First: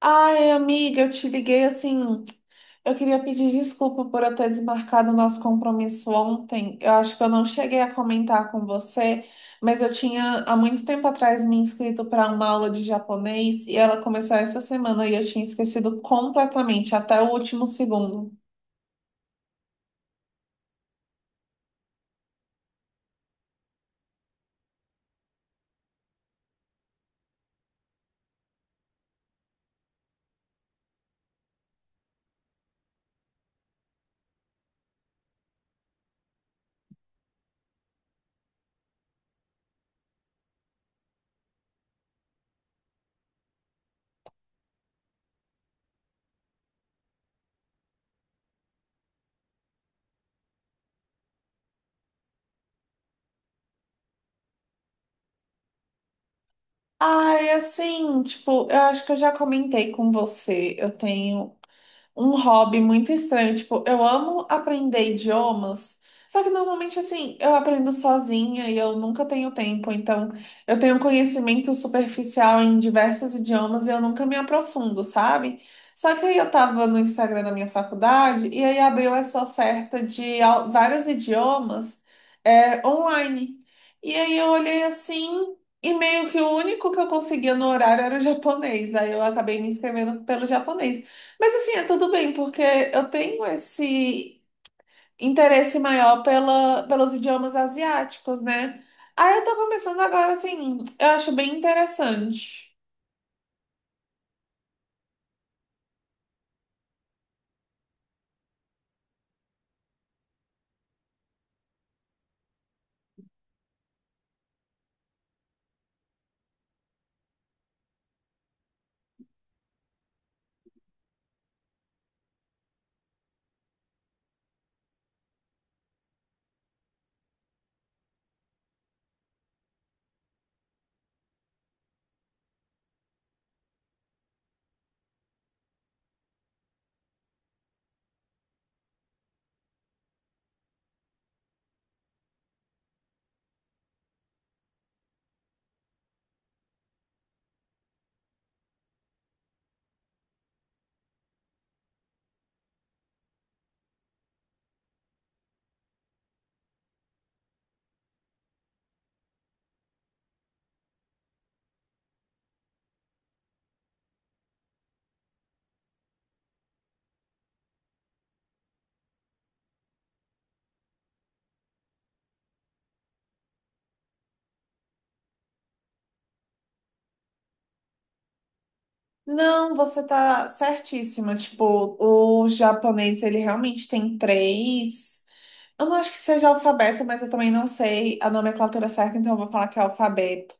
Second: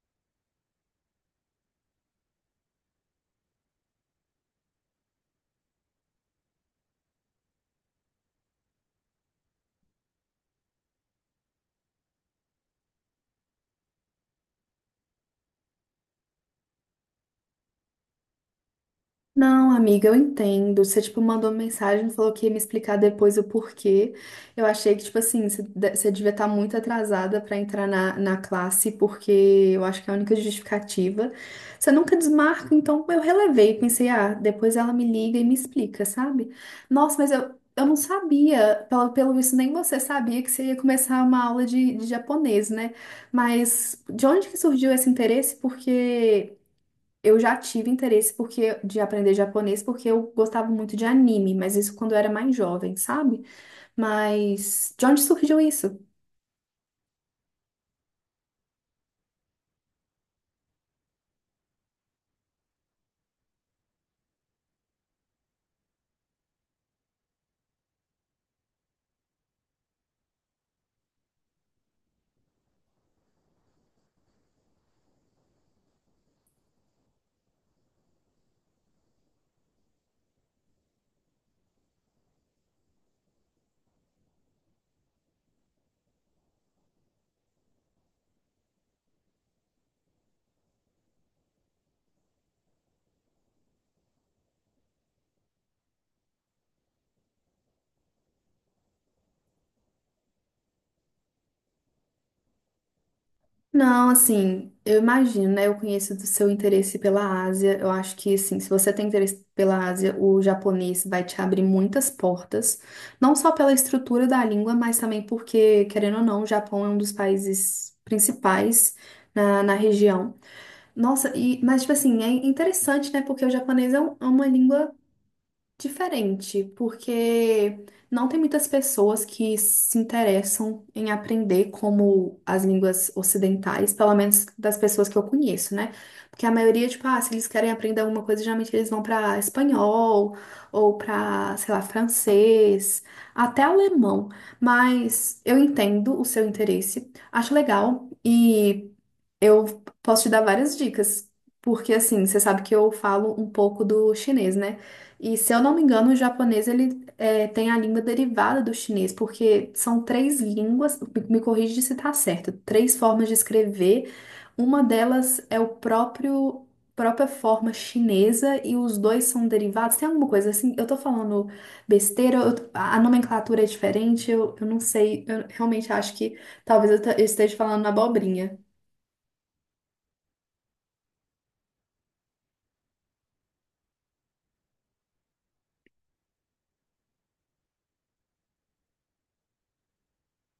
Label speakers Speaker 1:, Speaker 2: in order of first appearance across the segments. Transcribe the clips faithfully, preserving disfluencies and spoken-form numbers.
Speaker 1: Ai, amiga, eu te liguei assim. Eu queria pedir desculpa por eu ter desmarcado o nosso compromisso ontem. Eu acho que eu não cheguei a comentar com você, mas eu tinha há muito tempo atrás me inscrito para uma aula de japonês e ela começou essa semana e eu tinha esquecido completamente, até o último segundo.
Speaker 2: Não, amiga, eu entendo. Você, tipo, mandou uma mensagem, falou que ia me explicar depois o porquê. Eu achei que, tipo assim, você de- você devia estar muito atrasada para entrar na, na classe, porque eu acho que é a única justificativa. Você nunca desmarca, então eu relevei. Pensei, ah, depois ela me liga e me explica, sabe? Nossa, mas eu, eu não sabia, pelo, pelo visto, nem você sabia que você ia começar uma aula de, de japonês, né? Mas de onde que surgiu esse interesse? Porque. Eu já tive interesse porque de aprender japonês porque eu gostava muito de anime, mas isso quando eu era mais jovem, sabe? Mas de onde surgiu isso?
Speaker 1: Ai, assim, tipo, eu acho que eu já comentei com você. Eu tenho um hobby muito estranho. Tipo, eu amo aprender idiomas, só que normalmente, assim, eu aprendo sozinha e eu nunca tenho tempo. Então, eu tenho conhecimento superficial em diversos idiomas e eu nunca me aprofundo, sabe? Só que aí eu tava no Instagram da minha faculdade e aí abriu essa oferta de au- vários idiomas, é, online. E aí eu olhei assim. E meio que o único que eu conseguia no horário era o japonês. Aí eu acabei me inscrevendo pelo japonês. Mas assim, é tudo bem, porque eu tenho esse interesse maior pela, pelos idiomas asiáticos, né? Aí eu tô começando agora, assim, eu acho bem interessante.
Speaker 2: Não, assim, eu imagino, né? Eu conheço do seu interesse pela Ásia. Eu acho que, assim, se você tem interesse pela Ásia, o japonês vai te abrir muitas portas. Não só pela estrutura da língua, mas também porque, querendo ou não, o Japão é um dos países principais na, na região. Nossa, e, mas, tipo assim, é interessante, né? Porque o japonês é um- é uma língua. Diferente, porque não tem muitas pessoas que se interessam em aprender como as línguas ocidentais, pelo menos das pessoas que eu conheço, né? Porque a maioria, tipo, ah, se eles querem aprender alguma coisa, geralmente eles vão pra espanhol ou pra, sei lá, francês, até alemão. Mas eu entendo o seu interesse, acho legal e eu posso te dar várias dicas, porque assim, você sabe que eu falo um pouco do chinês, né? E se eu não me engano, o japonês ele é, tem a língua derivada do chinês, porque são três línguas, me me corrige se tá certo, três formas de escrever. Uma delas é o próprio própria forma chinesa e os dois são derivados. Tem alguma coisa assim? Eu tô falando besteira, eu- a nomenclatura é diferente, eu, eu não sei, eu realmente acho que talvez eu te- eu esteja falando abobrinha.
Speaker 1: Não, você tá certíssima. Tipo, o japonês, ele realmente tem três. Eu não acho que seja alfabeto, mas eu também não sei a nomenclatura certa, então eu vou falar que é alfabeto.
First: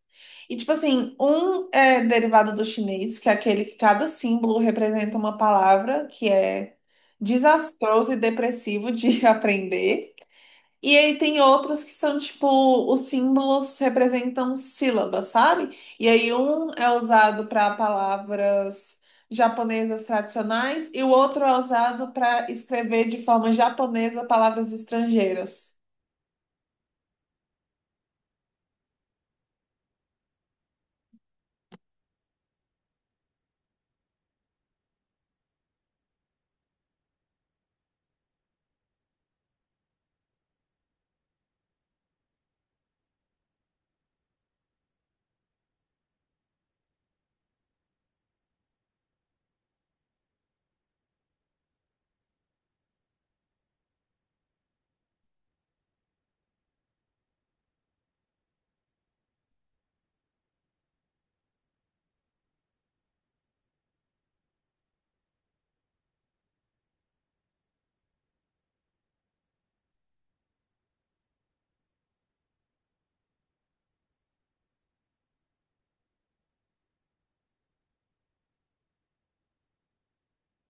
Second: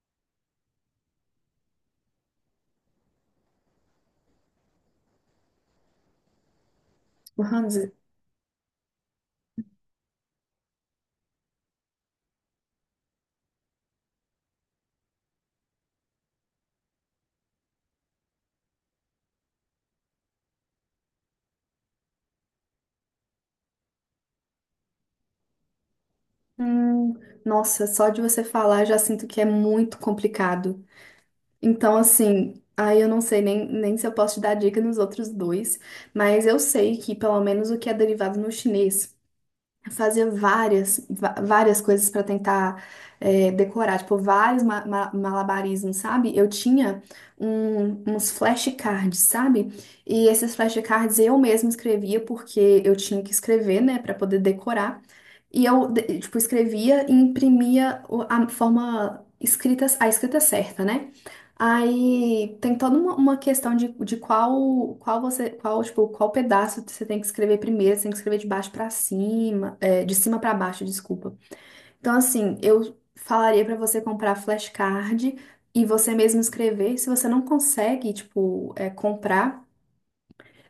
Speaker 1: E, tipo assim, um é derivado do chinês, que é aquele que cada símbolo representa uma palavra, que é desastroso e depressivo de aprender. E aí tem outros que são tipo, os símbolos representam sílabas, sabe? E aí um é usado para palavras japonesas tradicionais e o outro é usado para escrever de forma japonesa palavras estrangeiras.
Speaker 2: Hum, nossa, só de você falar já sinto que é muito complicado. Então, assim, aí eu não sei nem, nem se eu posso te dar dica nos outros dois, mas eu sei que pelo menos o que é derivado no chinês fazia várias, va- várias coisas para tentar é, decorar, tipo, vários ma- ma- malabarismos, sabe? Eu tinha um- uns flashcards, sabe? E esses flashcards eu mesma escrevia porque eu tinha que escrever, né, para poder decorar. E eu, de- tipo, escrevia e imprimia o- a forma escrita, a escrita certa, né? Aí tem toda uma, uma questão de, de qual qual você qual tipo qual pedaço você tem que escrever primeiro, você tem que escrever de baixo pra cima. É, de cima para baixo, desculpa. Então, assim, eu falaria para você comprar flashcard e você mesmo escrever. Se você não consegue, tipo, é, comprar,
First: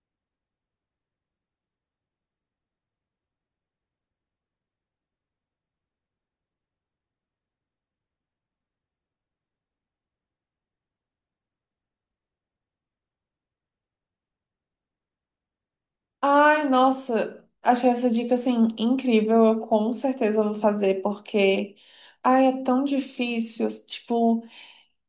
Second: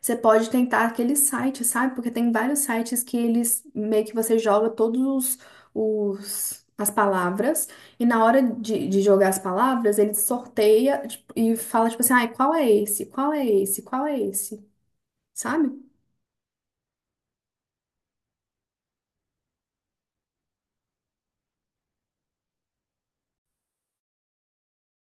Speaker 2: você pode tentar aquele site, sabe? Porque tem vários sites que eles meio que você joga todos os, os- as palavras e na hora de, de jogar as palavras, ele sorteia, tipo, e fala, tipo assim, ai, qual é esse? Qual é esse? Qual é esse? Sabe?
Speaker 1: Ai, nossa, achei essa dica assim incrível. Eu com certeza vou fazer porque ai, é tão difícil, tipo.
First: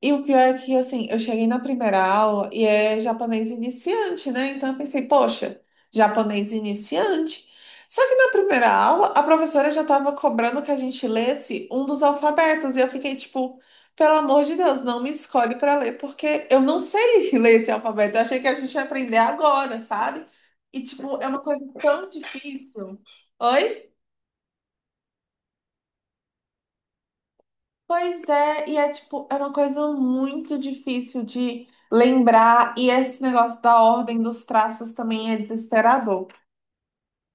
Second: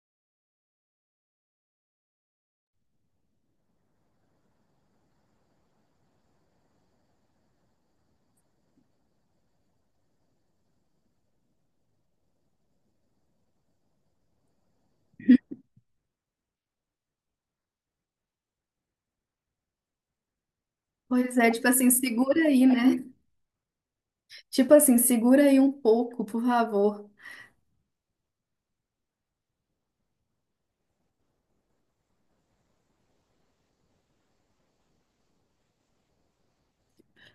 Speaker 1: E o pior é que, assim, eu cheguei na primeira aula e é japonês iniciante, né? Então eu pensei, poxa, japonês iniciante. Só que na primeira aula, a professora já estava cobrando que a gente lesse um dos alfabetos. E eu fiquei tipo, pelo amor de Deus, não me escolhe para ler, porque eu não sei ler esse alfabeto. Eu achei que a gente ia aprender agora, sabe? E, tipo, é
Speaker 2: Pois
Speaker 1: uma
Speaker 2: é,
Speaker 1: coisa
Speaker 2: tipo assim,
Speaker 1: tão
Speaker 2: segura aí,
Speaker 1: difícil.
Speaker 2: né?
Speaker 1: Oi?
Speaker 2: Tipo assim, segura aí um pouco, por favor.
Speaker 1: Pois é, e é tipo, é uma coisa muito difícil de lembrar, e esse negócio da ordem dos traços também é desesperador.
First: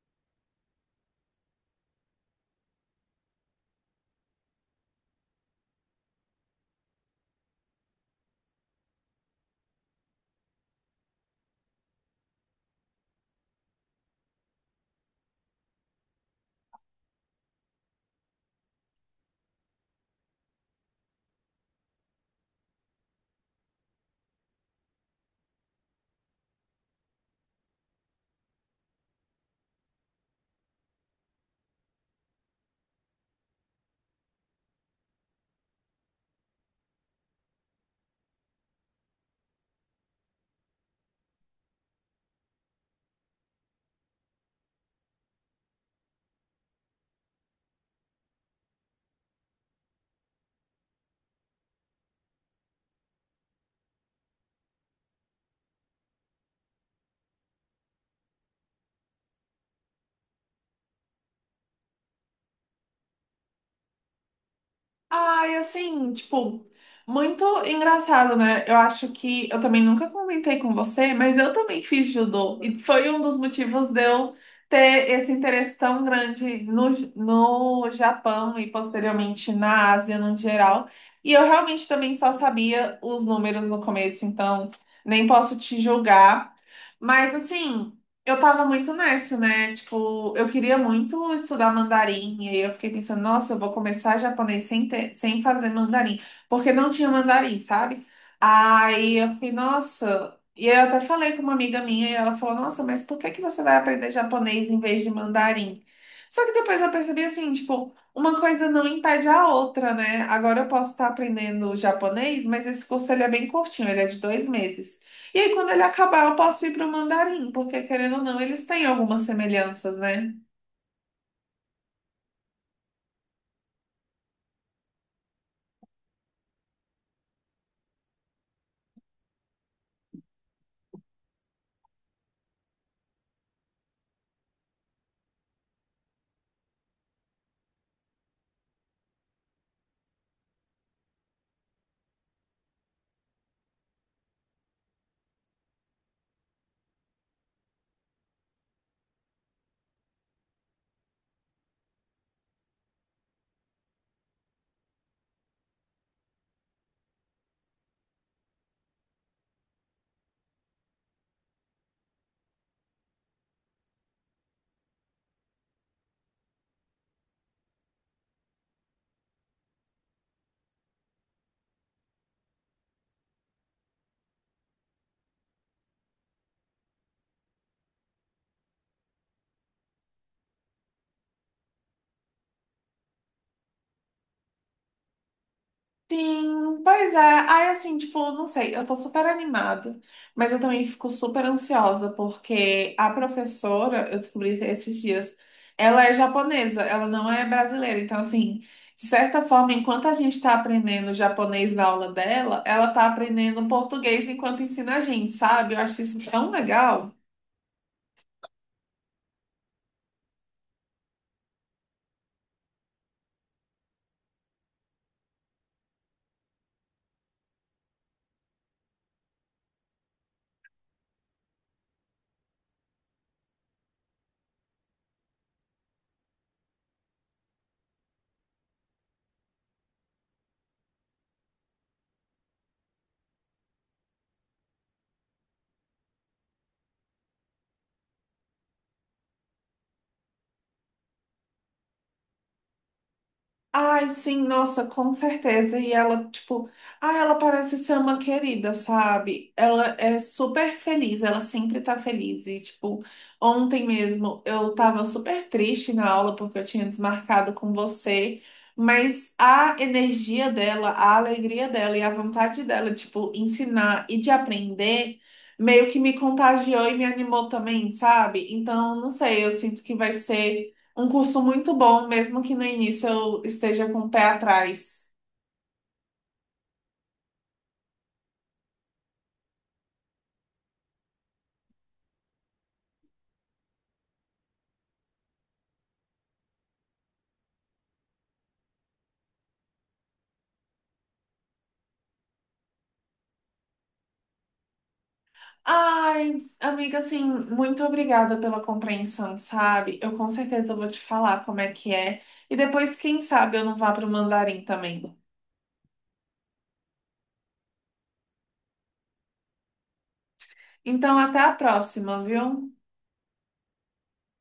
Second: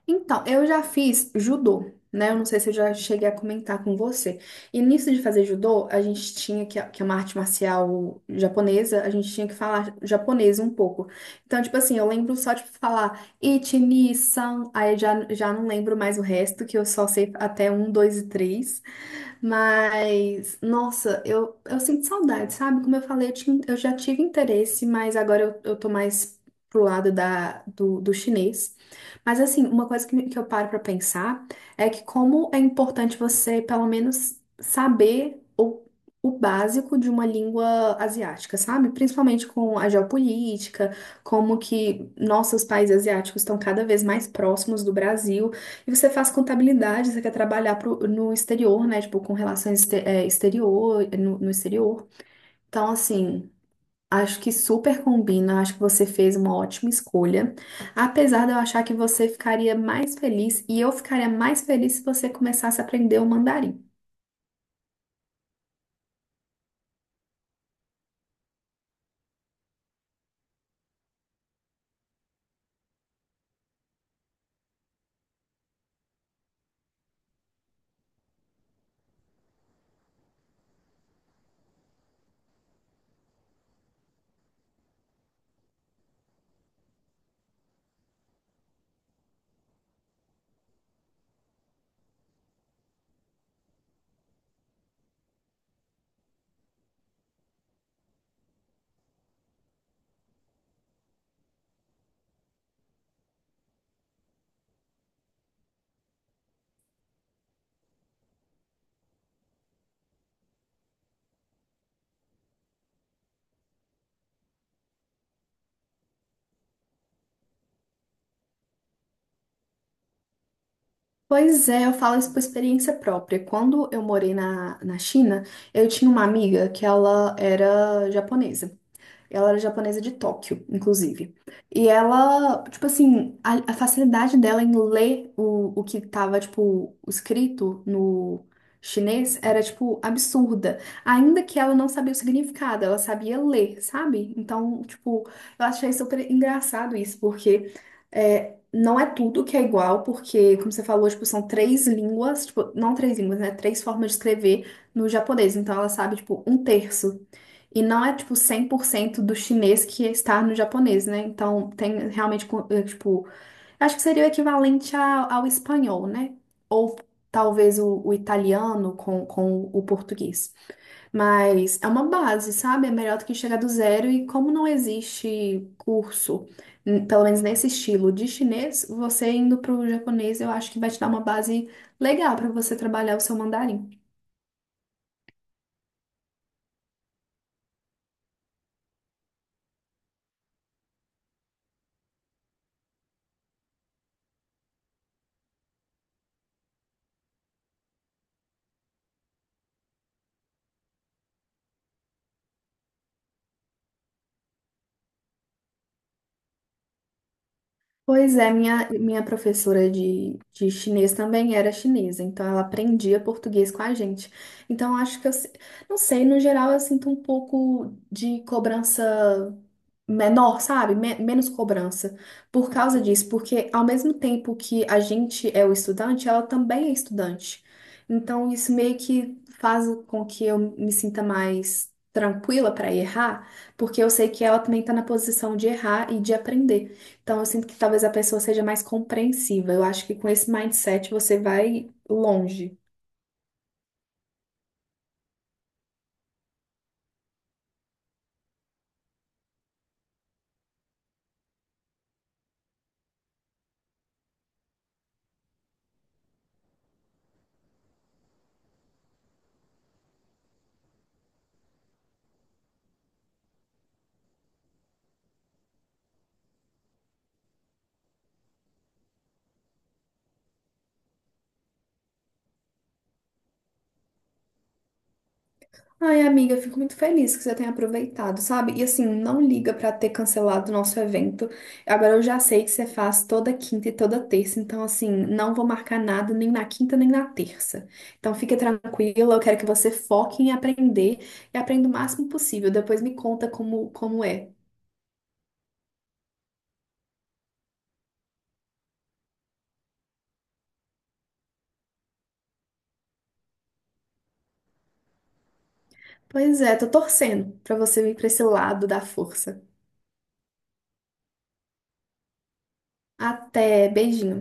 Speaker 2: Então, eu já fiz judô, né? Eu não sei se eu já cheguei a comentar com você. E nisso de fazer judô, a gente tinha que, que é uma arte marcial japonesa, a gente tinha que falar japonês um pouco. Então, tipo assim, eu lembro só de falar ichi, ni, san, aí eu já, já não lembro mais o resto, que eu só sei até um, dois e três. Mas, nossa, eu, eu sinto saudade, sabe? Como eu falei, eu, tinha- eu já tive interesse, mas agora eu, eu tô mais pro lado da, do, do chinês. Mas assim, uma coisa que, que eu paro pra pensar é que como é importante você, pelo menos, saber o, o básico de uma língua asiática, sabe? Principalmente com a geopolítica, como que nossos países asiáticos estão cada vez mais próximos do Brasil. E você faz contabilidade, você quer trabalhar pro- no exterior, né? Tipo, com relações este- eh, exterior, no no exterior. Então, assim. Acho que super combina, acho que você fez uma ótima escolha. Apesar de eu achar que você ficaria mais feliz e eu ficaria mais feliz se você começasse a aprender o mandarim.
Speaker 1: Ai, assim, tipo, muito engraçado, né? Eu acho que eu também nunca comentei com você, mas eu também fiz judô. E foi um dos motivos de eu ter esse interesse tão grande no, no Japão e posteriormente na Ásia no geral. E eu realmente também só sabia os números no começo, então nem posso te julgar. Mas assim. Eu tava muito nessa, né? Tipo, eu queria muito estudar mandarim, e aí eu fiquei pensando, nossa, eu vou começar japonês sem ter, sem fazer mandarim, porque não tinha mandarim, sabe? Aí eu fiquei, nossa. E aí eu até falei com uma amiga minha, e ela falou, nossa, mas por que que você vai aprender japonês em vez de mandarim? Só que depois eu percebi assim, tipo, uma coisa não impede a outra, né? Agora eu posso estar aprendendo japonês, mas esse curso ele é bem curtinho, ele é de dois meses. E aí, quando ele acabar, eu posso ir para o mandarim, porque querendo ou não, eles têm algumas semelhanças, né?
Speaker 2: Pois é, eu falo isso por experiência própria. Quando eu morei na, na China, eu tinha uma amiga que ela era japonesa. Ela era japonesa de Tóquio, inclusive. E ela, tipo assim, a, a facilidade dela em ler o, o que tava, tipo, escrito no chinês era, tipo, absurda. Ainda que ela não sabia o significado, ela sabia ler, sabe? Então, tipo, eu achei super engraçado isso, porque é, não é tudo que é igual, porque, como você falou, tipo, são três línguas, tipo, não três línguas, né? Três formas de escrever no japonês. Então, ela sabe, tipo, um terço. E não é, tipo, cem por cento do chinês que está no japonês, né? Então, tem realmente, co- eh, tipo, acho que seria o equivalente a- ao espanhol, né? Ou talvez o, o italiano com, com o português. Mas é uma base, sabe? É melhor do que chegar do zero. E como não existe curso, n- pelo menos nesse estilo de chinês, você indo para o japonês, eu acho que vai te dar uma base legal para você trabalhar o seu mandarim.
Speaker 1: Sim, pois é, aí assim, tipo, não sei, eu tô super animada, mas eu também fico super ansiosa, porque a professora, eu descobri esses dias, ela é japonesa, ela não é brasileira, então assim, de certa forma, enquanto a gente tá aprendendo japonês na aula dela, ela tá aprendendo português enquanto ensina a gente, sabe? Eu acho isso tão legal.
Speaker 2: Pois é, minha, minha professora de, de chinês também era chinesa, então ela aprendia português com a gente. Então acho que eu, se- não sei, no geral eu sinto um pouco de cobrança menor, sabe? Me- menos cobrança por causa disso, porque ao mesmo tempo que a gente é o estudante, ela também é estudante. Então isso meio que faz com que eu me sinta mais tranquila para errar, porque eu sei que ela também está na posição de errar e de aprender. Então, eu sinto que talvez a pessoa seja mais compreensiva. Eu acho que com esse mindset você vai longe.
Speaker 1: Ai, sim, nossa, com certeza. E ela, tipo, ah, ela parece ser uma querida, sabe? Ela é super feliz, ela sempre tá feliz. E, tipo, ontem mesmo eu tava super triste na aula porque eu tinha desmarcado com você, mas a energia dela, a alegria dela e a vontade dela, tipo, ensinar e de aprender, meio que me contagiou e me animou também, sabe? Então, não sei, eu sinto que vai ser um curso muito bom, mesmo que no início eu esteja com o pé atrás.
Speaker 2: Ai, amiga, eu fico muito feliz que você tenha aproveitado, sabe? E assim, não liga pra ter cancelado o nosso evento. Agora eu já sei que você faz toda quinta e toda terça, então assim, não vou marcar nada nem na quinta nem na terça. Então fica tranquila, eu quero que você foque em aprender e aprenda o máximo possível. Depois me conta como, como é.
Speaker 1: Ai, amiga, assim, muito obrigada pela compreensão, sabe? Eu com certeza vou te falar como é que é. E depois, quem sabe, eu não vá para o Mandarim também.
Speaker 2: Pois é, tô torcendo pra você vir pra esse lado da força.
Speaker 1: Então, até a próxima, viu?
Speaker 2: Até, beijinho.